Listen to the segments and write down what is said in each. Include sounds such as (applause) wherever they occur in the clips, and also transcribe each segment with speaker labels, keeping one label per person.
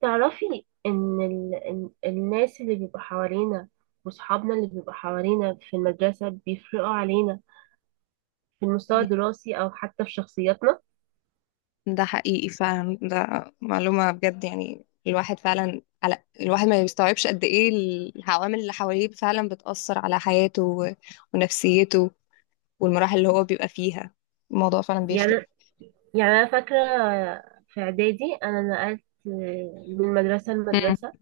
Speaker 1: تعرفي ان الناس اللي بيبقوا حوالينا وصحابنا اللي بيبقوا حوالينا في المدرسة بيفرقوا علينا في المستوى
Speaker 2: مم.
Speaker 1: الدراسي او حتى في شخصياتنا.
Speaker 2: ده حقيقي فعلا. ده معلومة بجد، يعني الواحد فعلا، على الواحد ما بيستوعبش قد ايه العوامل اللي حواليه فعلا بتأثر على حياته ونفسيته، والمراحل اللي هو بيبقى فيها. الموضوع فعلا
Speaker 1: يعني
Speaker 2: بيفرق.
Speaker 1: يعني انا فاكرة في اعدادي انا نقلت من مدرسة
Speaker 2: مم.
Speaker 1: لمدرسة،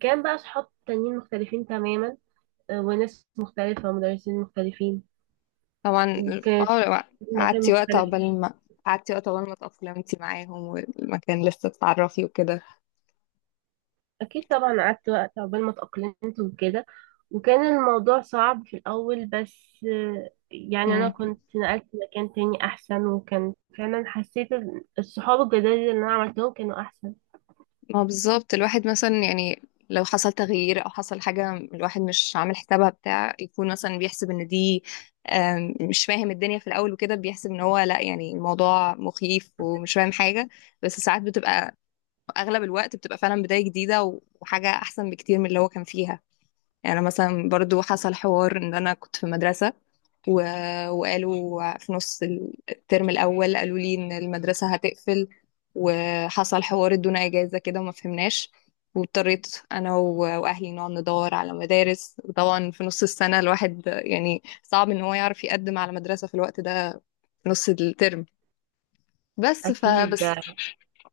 Speaker 1: كان بقى صحاب تانيين مختلفين تماما، وناس مختلفة ومدرسين مختلفين،
Speaker 2: طبعا.
Speaker 1: وكانت
Speaker 2: اه.
Speaker 1: مكان
Speaker 2: قعدتي وقت
Speaker 1: مختلف.
Speaker 2: عقبال ما قعدتي وقت عقبال ما تأقلمتي معاهم والمكان لسه تتعرفي وكده.
Speaker 1: اكيد طبعا قعدت وقت عقبال ما اتأقلمت وكده، وكان الموضوع صعب في الاول، بس يعني انا
Speaker 2: مم.
Speaker 1: كنت نقلت مكان تاني احسن، وكان فعلا حسيت الصحاب الجداد اللي انا عملتهم كانوا احسن.
Speaker 2: ما بالظبط الواحد مثلا، يعني لو حصل تغيير او حصل حاجه، الواحد مش عامل حسابها، بتاع يكون مثلا بيحسب ان دي مش فاهم الدنيا في الاول وكده، بيحسب ان هو لا، يعني الموضوع مخيف ومش فاهم حاجه. بس ساعات بتبقى، اغلب الوقت بتبقى فعلا بدايه جديده و- وحاجه احسن بكتير من اللي هو كان فيها. يعني أنا مثلا برضو حصل حوار ان انا كنت في مدرسه و... وقالوا في نص الترم الأول، قالوا لي إن المدرسة هتقفل، وحصل حوار، ادونا إجازة كده وما فهمناش. واضطريت أنا و... وأهلي نقعد ندور على مدارس. وطبعا في نص السنة الواحد يعني صعب إن هو يعرف يقدم على مدرسة في الوقت ده، في نص الترم. بس
Speaker 1: اكيد،
Speaker 2: فبس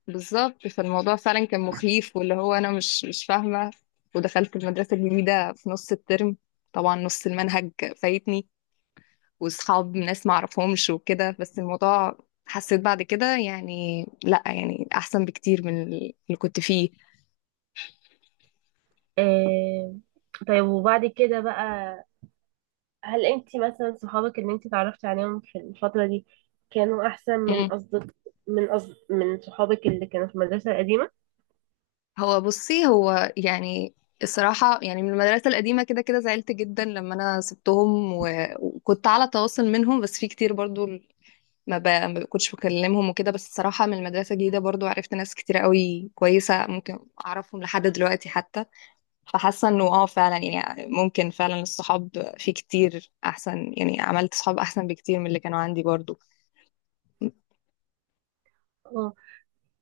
Speaker 2: بالظبط، فالموضوع فعلا كان مخيف، واللي هو أنا مش فاهمة. ودخلت المدرسة الجديدة في نص الترم، طبعا نص المنهج فايتني، وصحاب ناس ما اعرفهمش وكده، بس الموضوع حسيت بعد كده يعني لا، يعني احسن بكتير من اللي كنت فيه.
Speaker 1: آه. طيب وبعد كده بقى، هل انت مثلا صحابك اللي انت اتعرفتي عليهم في الفترة دي كانوا احسن من
Speaker 2: مم.
Speaker 1: من صحابك اللي كانوا في المدرسة القديمة؟
Speaker 2: هو بصي، هو يعني الصراحة، يعني من المدرسة القديمة كده كده زعلت جدا لما أنا سبتهم، و... وكنت على تواصل منهم، بس في كتير برضو ما كنتش بكلمهم وكده. بس الصراحة من المدرسة الجديدة برضو عرفت ناس كتير قوي كويسة، ممكن أعرفهم لحد دلوقتي حتى. فحاسه انه اه فعلا، يعني ممكن فعلا الصحاب في كتير احسن، يعني عملت صحاب احسن بكتير من اللي كانوا عندي برضو.
Speaker 1: اه.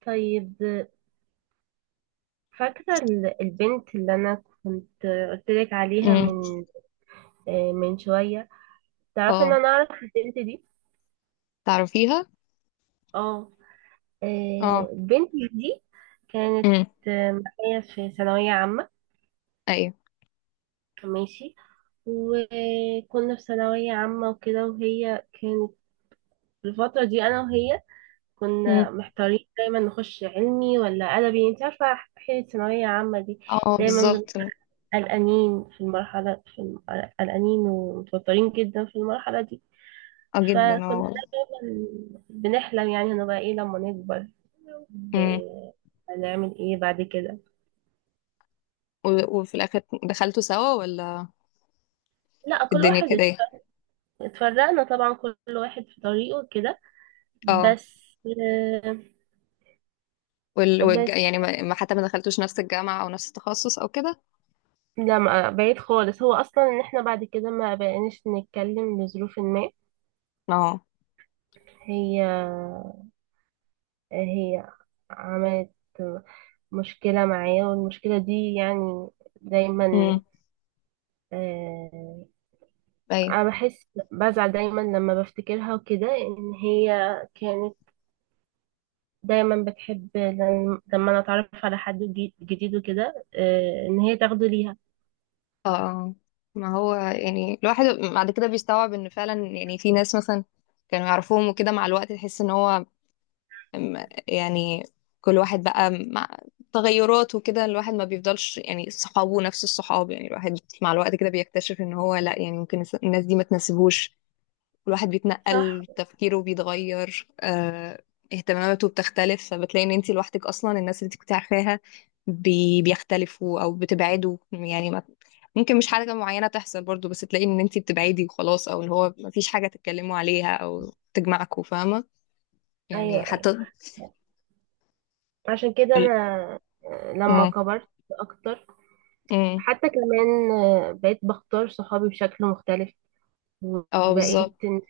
Speaker 1: طيب، فاكرة البنت اللي أنا كنت قلتلك عليها
Speaker 2: امم.
Speaker 1: من من شوية؟ تعرفي إن
Speaker 2: اه.
Speaker 1: أنا أعرف البنت دي.
Speaker 2: تعرفيها.
Speaker 1: اه.
Speaker 2: اه.
Speaker 1: البنت دي كانت
Speaker 2: امم.
Speaker 1: معايا في ثانوية عامة.
Speaker 2: ايوه.
Speaker 1: ماشي. وكنا في ثانوية عامة وكده، وهي كانت في الفترة دي أنا وهي
Speaker 2: امم.
Speaker 1: كنا محتارين دايما نخش علمي ولا أدبي، انت عارفة، حين الثانوية عامة دي
Speaker 2: اه،
Speaker 1: دايما بنبقى
Speaker 2: بالظبط، اه.
Speaker 1: قلقانين في المرحلة قلقانين ومتوترين جدا في المرحلة دي.
Speaker 2: جدا،
Speaker 1: فكنا
Speaker 2: اه.
Speaker 1: دايما بنحلم يعني هنبقى ايه لما نكبر،
Speaker 2: امم.
Speaker 1: وهنعمل ايه بعد كده.
Speaker 2: و- وفي الاخر دخلتوا سوا، ولا
Speaker 1: لا،
Speaker 2: الدنيا كده ايه؟
Speaker 1: اتفرقنا طبعا، كل واحد في طريقه كده
Speaker 2: اه.
Speaker 1: بس. آه، بس
Speaker 2: يعني حتى ما دخلتوش نفس الجامعه، او نفس التخصص، او كده.
Speaker 1: لا بعيد خالص، هو اصلا ان احنا بعد كده ما بقيناش نتكلم لظروف ما.
Speaker 2: اه.
Speaker 1: هي هي عملت مشكلة معايا، والمشكلة دي يعني دايما،
Speaker 2: امم.
Speaker 1: آه،
Speaker 2: ايوه.
Speaker 1: انا بحس بزعل دايما لما بفتكرها وكده، ان هي كانت دايما بتحب لما انا اتعرف على حد جديد وكده ان هي تاخده ليها.
Speaker 2: اه. آه. ما هو يعني الواحد بعد كده بيستوعب ان فعلا، يعني في ناس مثلا كانوا يعرفوهم وكده، مع الوقت تحس ان هو يعني كل واحد بقى مع تغيرات وكده. الواحد ما بيفضلش يعني صحابه نفس الصحاب. يعني الواحد مع الوقت كده بيكتشف ان هو لا، يعني ممكن الناس دي ما تناسبوش، والواحد
Speaker 1: صح،
Speaker 2: بيتنقل، تفكيره بيتغير، اهتماماته بتختلف، فبتلاقي ان انت لوحدك اصلا. الناس اللي انت كنت عارفاها بيختلفوا او بتبعدوا، يعني ما ممكن مش حاجة معينة تحصل برضو، بس تلاقي ان انت بتبعدي وخلاص، او اللي هو ما فيش حاجة تتكلموا عليها او تجمعكوا، فاهمة
Speaker 1: ايوه
Speaker 2: يعني؟
Speaker 1: ايوه.
Speaker 2: حتى
Speaker 1: عشان كده
Speaker 2: ال-
Speaker 1: انا لما
Speaker 2: اه.
Speaker 1: كبرت اكتر،
Speaker 2: أمم.
Speaker 1: حتى كمان بقيت بختار صحابي بشكل مختلف،
Speaker 2: آه، بالظبط.
Speaker 1: وبقيت ان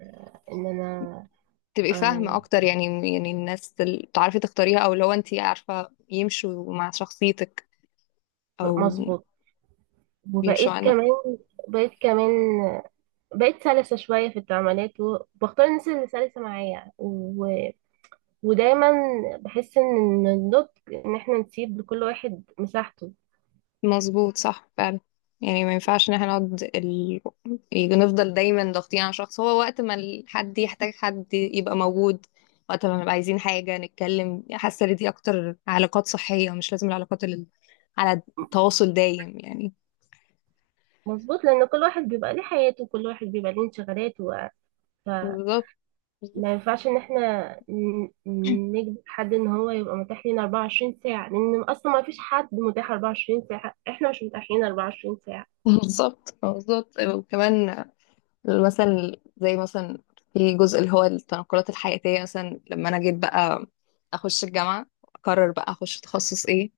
Speaker 1: آه، إن انا
Speaker 2: تبقي فاهمة
Speaker 1: آه،
Speaker 2: أكتر يعني الناس اللي تعرفي تختاريها، أو لو أنت عارفة يمشوا مع شخصيتك، أو
Speaker 1: مظبوط.
Speaker 2: بيمشوا.
Speaker 1: وبقيت كمان بقيت كمان بقيت سلسة شوية في التعاملات، وبختار الناس اللي سلسة معايا ودايما بحس ان النضج ان احنا نسيب لكل واحد مساحته.
Speaker 2: مظبوط، صح فعلا. يعني ما ينفعش ان احنا نقعد نفضل دايما ضاغطين على شخص. هو وقت ما حد يحتاج، حد يبقى موجود. وقت ما نبقى عايزين حاجة نتكلم. حاسة ان دي اكتر علاقات صحية، مش لازم العلاقات اللي على تواصل دايم يعني.
Speaker 1: مظبوط، لان كل واحد بيبقى ليه حياته، وكل واحد بيبقى ليه انشغالاته، فما
Speaker 2: بالظبط
Speaker 1: ينفعش ان احنا نجبر حد ان هو يبقى متاح لينا 24 ساعة، لان اصلا ما فيش حد متاح 24 ساعة، احنا مش متاحين 24 ساعة.
Speaker 2: بالظبط بالظبط. وكمان مثلا، زي مثلا في جزء اللي هو التنقلات الحياتية. مثلا لما انا جيت بقى اخش الجامعة، اقرر بقى اخش تخصص ايه.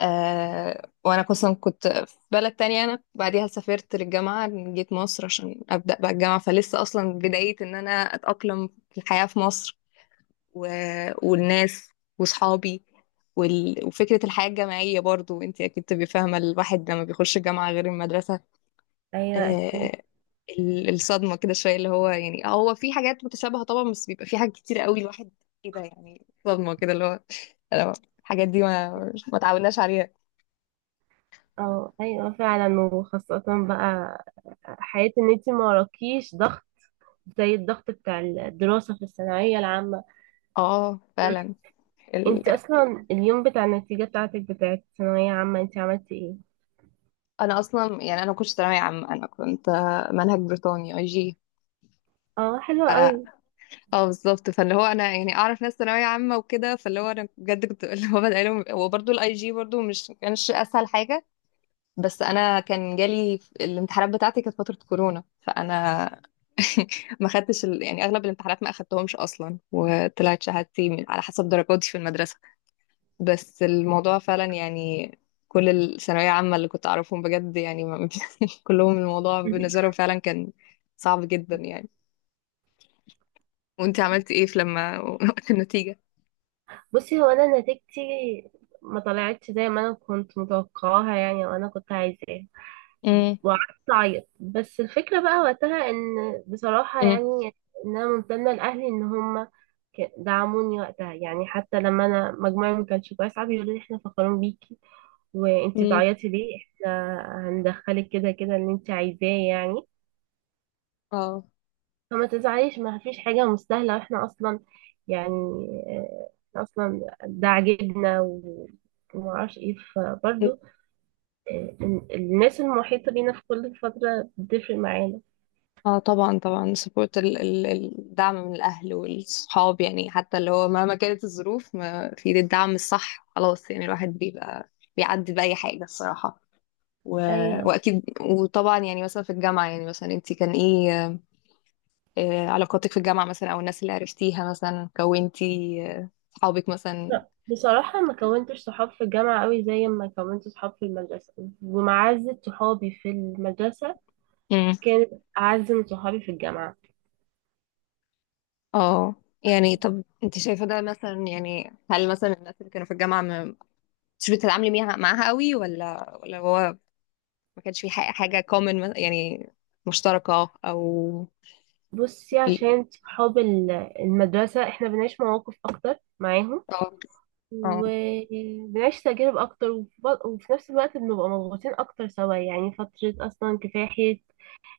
Speaker 2: وانا اصلا كنت في بلد تانية، انا بعديها سافرت للجامعة، جيت مصر عشان ابدا بقى الجامعة. فلسه اصلا بداية ان انا اتاقلم في الحياة في مصر، و... والناس واصحابي، وال... وفكرة الحياة الجامعية برضو. انت اكيد تبقي فاهمة الواحد لما بيخش الجامعة غير المدرسة.
Speaker 1: ايوه اكيد.
Speaker 2: آه الصدمة كده شوية، اللي هو يعني هو في حاجات متشابهة طبعا، بس بيبقى في حاجات كتير قوي الواحد كده، يعني صدمة كده، اللي هو أنا- الحاجات دي ما تعودناش عليها.
Speaker 1: اه ايوه فعلا، وخاصة بقى حياة ان انت ما وراكيش ضغط زي الضغط بتاع الدراسة في الثانوية العامة.
Speaker 2: اه، فعلا. ال...
Speaker 1: انت اصلا اليوم بتاع النتيجة بتاعتك بتاعت الثانوية عامة انت عملتي ايه؟
Speaker 2: انا اصلا، يعني انا ما كنتش ثانويه عامه، انا كنت منهج بريطاني، اي جي.
Speaker 1: اه حلوة
Speaker 2: اه.
Speaker 1: قوي.
Speaker 2: بالظبط، فاللي هو انا يعني اعرف ناس ثانويه عامه وكده، فاللي هو انا بجد كنت (laughs) اللي هو بدأ لهم هو برضه الاي جي، برضه مش كانش اسهل حاجه. بس انا كان جالي الامتحانات بتاعتي، كانت فتره كورونا، فانا (laughs) ما خدتش يعني اغلب الامتحانات ما اخدتهمش اصلا، وطلعت شهادتي على حسب درجاتي في المدرسه. بس الموضوع فعلا يعني، كل الثانوية عامة اللي كنت أعرفهم بجد يعني (laughs) كلهم الموضوع بالنسبة لهم فعلا كان صعب جدا يعني. وانت عملت ايه في لما (laughs) وقت النتيجة؟
Speaker 1: بصي هو انا نتيجتي ما طلعتش زي ما انا كنت متوقعاها يعني، وانا كنت عايزاها،
Speaker 2: امم.
Speaker 1: وقعدت اعيط. بس الفكرة بقى وقتها ان، بصراحة
Speaker 2: امم.
Speaker 1: يعني، ان انا ممتنة لاهلي ان هم دعموني وقتها، يعني حتى لما انا مجموعي ما كانش كويس قعدوا يقولوا لي احنا فخورين بيكي، وانتي
Speaker 2: امم.
Speaker 1: بتعيطي ليه؟ احنا هندخلك كده كده اللي انتي عايزاه يعني،
Speaker 2: اه.
Speaker 1: فما تزعليش، ما فيش حاجة مستاهلة، واحنا اصلا يعني إحنا اصلا ده عاجبنا ومعرفش ايه. فبرضه الناس المحيطة بينا في كل فترة بتفرق معانا.
Speaker 2: اه. طبعا طبعا. سبورت، ال ال الدعم من الأهل والصحاب يعني. حتى اللي هو مهما كانت الظروف، ما في ايد الدعم الصح، خلاص، يعني الواحد بيبقى بيعدي بأي حاجة الصراحة، و...
Speaker 1: ايوه.
Speaker 2: وأكيد. وطبعا يعني مثلا في الجامعة، يعني مثلا انت كان ايه علاقاتك في الجامعة مثلا، أو الناس اللي عرفتيها مثلا، كونتي صحابك مثلا.
Speaker 1: لا، بصراحة ما كونتش صحاب في الجامعة قوي زي ما كونت صحاب في المدرسة، ومعزة صحابي في المدرسة
Speaker 2: مم.
Speaker 1: كانت أعز من صحابي في الجامعة.
Speaker 2: اه. يعني طب انت شايفة ده مثلا؟ يعني هل مثلا الناس اللي كانوا في الجامعة ما، مش بتتعاملي معاها قوي، ولا هو ما كانش في حاجة common يعني، مشتركة، أو…
Speaker 1: بصي، عشان صحاب المدرسة احنا بنعيش مواقف أكتر معاهم،
Speaker 2: اه. اه.
Speaker 1: وبنعيش تجارب أكتر، وفي نفس الوقت بنبقى مضغوطين أكتر سوا، يعني فترة أصلا كفاحية،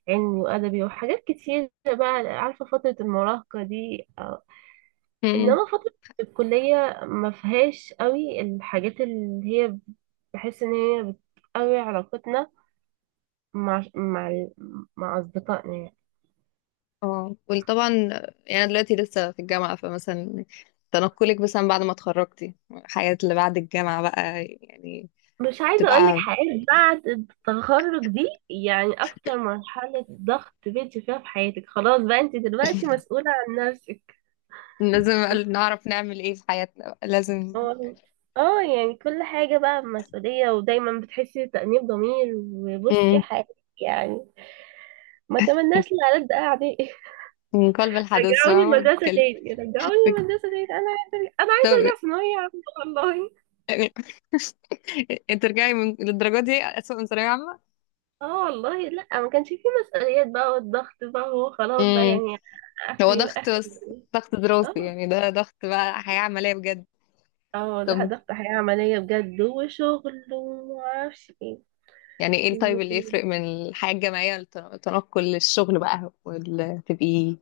Speaker 1: علمي وأدبي وحاجات كتير بقى، عارفة فترة المراهقة دي، آه.
Speaker 2: مم.
Speaker 1: إنما فترة الكلية ما فيهاش قوي الحاجات اللي هي بحس إن هي بتقوي علاقتنا مع مع مع أصدقائنا يعني.
Speaker 2: اه، وطبعا يعني أنا دلوقتي لسه في الجامعة، فمثلا تنقلك مثلا بعد ما اتخرجتي، الحياة اللي بعد الجامعة بقى يعني
Speaker 1: مش عايزة أقولك
Speaker 2: تبقى…
Speaker 1: حاجات، بعد التخرج دي يعني أكتر مرحلة ضغط بنتي فيها في حياتك، خلاص بقى أنت دلوقتي مسؤولة عن نفسك.
Speaker 2: لازم نعرف نعمل ايه في حياتنا بقى. لازم.
Speaker 1: هو- اه يعني كل حاجة بقى مسؤولية، ودايما بتحسي بتأنيب ضمير وبصي
Speaker 2: مم.
Speaker 1: حياتك يعني ما تمناش لألد أعدائي. (laughs)
Speaker 2: من قلب الحدث
Speaker 1: رجعوني
Speaker 2: فاهمة.
Speaker 1: المدرسة تاني، رجعوني
Speaker 2: بت-
Speaker 1: المدرسة تاني، أنا عايزة أرجع، أنا عايزة
Speaker 2: طب-
Speaker 1: أرجع ثانوية عامة والله.
Speaker 2: يعني (laughs) انت ترجعي للدرجة دي أسوأ من ثانوية عامة؟
Speaker 1: اه والله لأ، ما كانش فيه مسؤوليات بقى والضغط بقى وخلاص بقى
Speaker 2: مم.
Speaker 1: يعني
Speaker 2: هو
Speaker 1: آخري بقى
Speaker 2: ضغط،
Speaker 1: آخر.
Speaker 2: بس ضغط دراسي،
Speaker 1: اه.
Speaker 2: يعني ده ضغط بقى حياة عملية بجد.
Speaker 1: اه لا،
Speaker 2: طب
Speaker 1: ضغط حياة عملية بجد وشغل ومعرفش ايه.
Speaker 2: يعني ايه
Speaker 1: و-
Speaker 2: الطيب اللي يفرق من الحياة الجامعية للتنقل للشغل بقى، تبقي…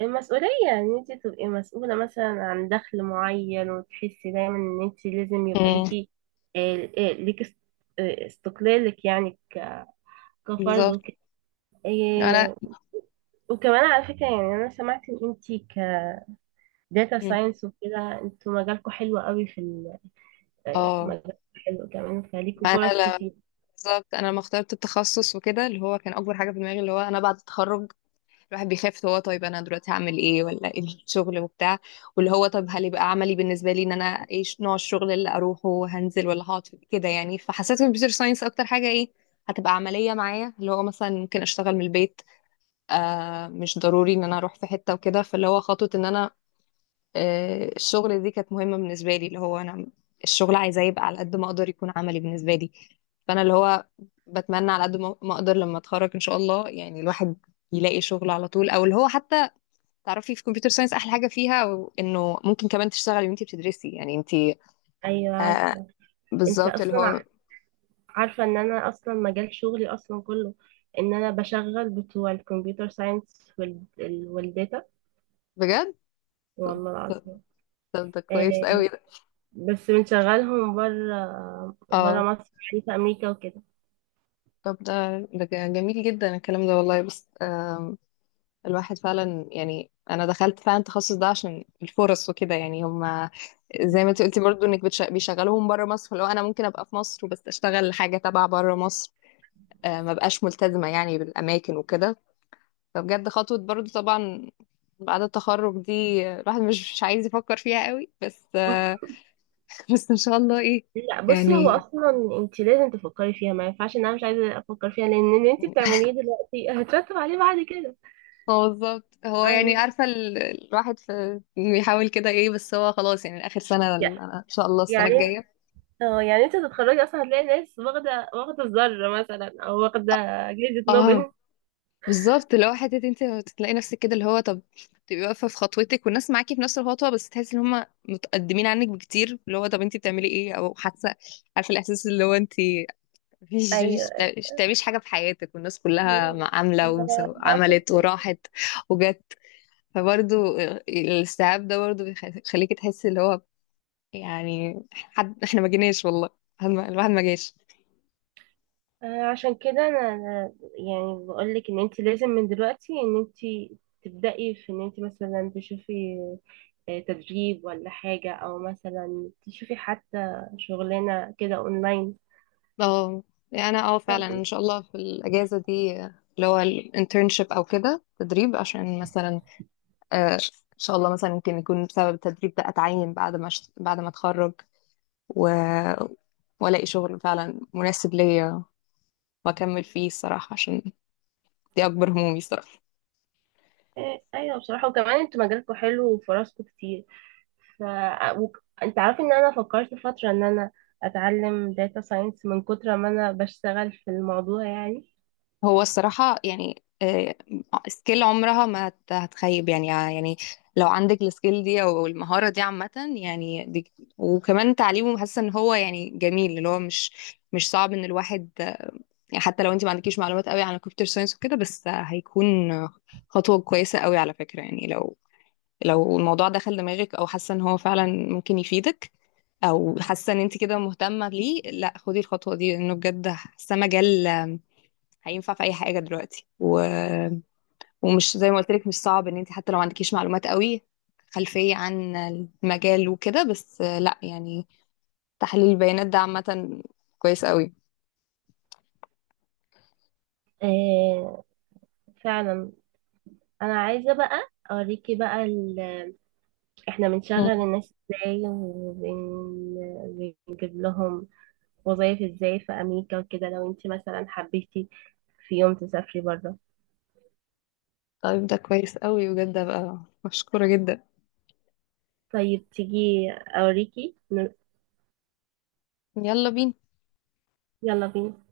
Speaker 1: المسؤولية ان انت تبقي مسؤولة مثلا عن دخل معين، وتحسي دايما ان انت لازم يبقى
Speaker 2: مم.
Speaker 1: ليكي آه، آه، ليكي است- استقلالك يعني كفرد
Speaker 2: بالظبط.
Speaker 1: وكده.
Speaker 2: انا.
Speaker 1: آه، وكمان على فكرة يعني انا سمعت ان انت كداتا
Speaker 2: مم.
Speaker 1: ساينس وكده، انتوا مجالكوا حلو قوي في
Speaker 2: اه.
Speaker 1: مجالكوا حلو كمان، فليكوا
Speaker 2: انا
Speaker 1: فرص
Speaker 2: لا.
Speaker 1: كتير.
Speaker 2: بالظبط، انا لما اخترت التخصص وكده، اللي هو كان اكبر حاجة في دماغي اللي هو انا بعد التخرج الواحد بيخاف، هو طيب انا دلوقتي هعمل ايه، ولا ايه الشغل وبتاع؟ واللي هو طب هل يبقى عملي بالنسبه لي ان انا ايه نوع الشغل اللي اروحه، هنزل ولا هقعد كده يعني. فحسيت الكمبيوتر ساينس اكتر حاجه ايه هتبقى عمليه معايا، اللي هو مثلا ممكن اشتغل من البيت، مش ضروري ان انا اروح في حته وكده. فاللي هو خطوه ان انا الشغل دي كانت مهمه بالنسبه لي، اللي هو انا الشغل عايزاه يبقى على قد ما اقدر يكون عملي بالنسبه لي. فانا اللي هو بتمنى على قد ما اقدر لما اتخرج ان شاء الله، يعني الواحد يلاقي شغل على طول، او اللي هو حتى تعرفي في كمبيوتر ساينس احلى حاجه فيها انه ممكن كمان تشتغلي وانتي بتدرسي يعني انتي…
Speaker 1: ايوه
Speaker 2: آه،
Speaker 1: عارفة. انت
Speaker 2: بالظبط اللي
Speaker 1: اصلا
Speaker 2: هو
Speaker 1: عارفة ان انا اصلا مجال شغلي اصلا كله ان انا بشغل بتوع الكمبيوتر ساينس والداتا،
Speaker 2: بجد. طب
Speaker 1: والله
Speaker 2: طب
Speaker 1: العظيم.
Speaker 2: طب، ده كويس
Speaker 1: آه،
Speaker 2: قوي ده.
Speaker 1: بس بنشغلهم بره، بره
Speaker 2: اه.
Speaker 1: مصر يعني، في امريكا وكده.
Speaker 2: طب ده جميل جدا الكلام ده والله. بس الواحد فعلا يعني انا دخلت فعلا التخصص ده عشان الفرص وكده. يعني هم زي ما انت قلتي برضو انك بيشغلوهم بره مصر، فلو انا ممكن ابقى في مصر وبس اشتغل حاجه تبع بره مصر، ما بقاش ملتزمه يعني بالاماكن وكده. فبجد خطوة برضو طبعا بعد التخرج دي، الواحد مش عايز يفكر فيها قوي، بس (laughs) بس ان شاء الله ايه.
Speaker 1: لا بصي، هو
Speaker 2: يعني
Speaker 1: اصلا انت لازم تفكري فيها، ما ينفعش ان انا مش عايزه افكر فيها، لان اللي انت بتعمليه دلوقتي (laughs) هترتب عليه بعد كده،
Speaker 2: هو بالظبط، هو يعني
Speaker 1: فاهمة؟
Speaker 2: عارفة الواحد في بيحاول كده ايه، بس هو خلاص يعني اخر سنة
Speaker 1: يع-
Speaker 2: انا ان شاء الله السنة
Speaker 1: يعني
Speaker 2: الجاية.
Speaker 1: اه يعني انت تتخرجي اصلا هتلاقي ناس واخده، واخده الذره مثلا، او واخده جائزه
Speaker 2: اه،
Speaker 1: نوبل.
Speaker 2: بالظبط اللي هو حتة انت تلاقي نفسك كده، اللي هو طب تبقي واقفة في خطوتك والناس معاكي في نفس الخطوة، بس تحسي ان هم متقدمين عنك بكتير، اللي هو طب انت بتعملي ايه، او حاسة، عارفة الاحساس اللي هو انت مفيش
Speaker 1: ايوه.
Speaker 2: مش تعمليش حاجة في حياتك والناس كلها عاملة
Speaker 1: لا،
Speaker 2: وعملت
Speaker 1: أفكر.
Speaker 2: وراحت وجت. فبرضو الاستيعاب ده برضو بيخليكي تحسي اللي هو يعني، حد احنا ما جيناش والله، حد الواحد ما جاش.
Speaker 1: عشان كده انا يعني بقول لك ان انت لازم من دلوقتي ان انت تبدأي في ان انت مثلا تشوفي تدريب ولا حاجة، او مثلا تشوفي حتى شغلانة كده اونلاين.
Speaker 2: اه. يعني انا فعلا
Speaker 1: آه،
Speaker 2: ان شاء الله في الاجازة دي اللي هو الانترنشيب او كده تدريب، عشان مثلا آه، ان شاء الله مثلا يمكن يكون بسبب التدريب ده اتعين بعد ما بعد ما اتخرج، و- والاقي شغل فعلا مناسب ليا واكمل فيه الصراحة، عشان دي اكبر همومي الصراحه.
Speaker 1: ايوه بصراحة، وكمان انتوا مجالكم حلو وفرصكم كتير. ف انت عارف ان انا فكرت فترة ان انا اتعلم داتا ساينس من كتر ما انا بشتغل في الموضوع يعني.
Speaker 2: هو الصراحه يعني، سكيل عمرها ما هتخيب يعني، يعني لو عندك السكيل دي او المهاره دي عامه، يعني دي. وكمان تعليمه، حاسه ان هو يعني جميل، اللي هو مش صعب ان الواحد يعني حتى لو انت ما عندكيش معلومات قوي عن الكمبيوتر ساينس وكده، بس هيكون خطوه كويسه قوي على فكره. يعني لو الموضوع دخل دماغك، او حاسه ان هو فعلا ممكن يفيدك، او حاسه ان انت كده مهتمه ليه، لا خدي الخطوه دي، لانه بجد حاسه مجال هينفع في اي حاجه دلوقتي، و... ومش زي ما قلت لك مش صعب ان انت حتى لو ما عندكيش معلومات قوي، خلفيه عن المجال وكده، بس لا يعني تحليل البيانات ده عامه كويس قوي.
Speaker 1: آه، فعلا. انا عايزه بقى اوريكي بقى احنا بنشغل
Speaker 2: مم.
Speaker 1: الناس ازاي وبنجيب لهم وظايف ازاي في امريكا وكده، لو انت مثلا حبيتي في يوم تسافري بره.
Speaker 2: طيب، ده كويس قوي بجد بقى، مشكوره جدا.
Speaker 1: طيب تيجي اوريكي.
Speaker 2: يلا بينا.
Speaker 1: يلا بينا.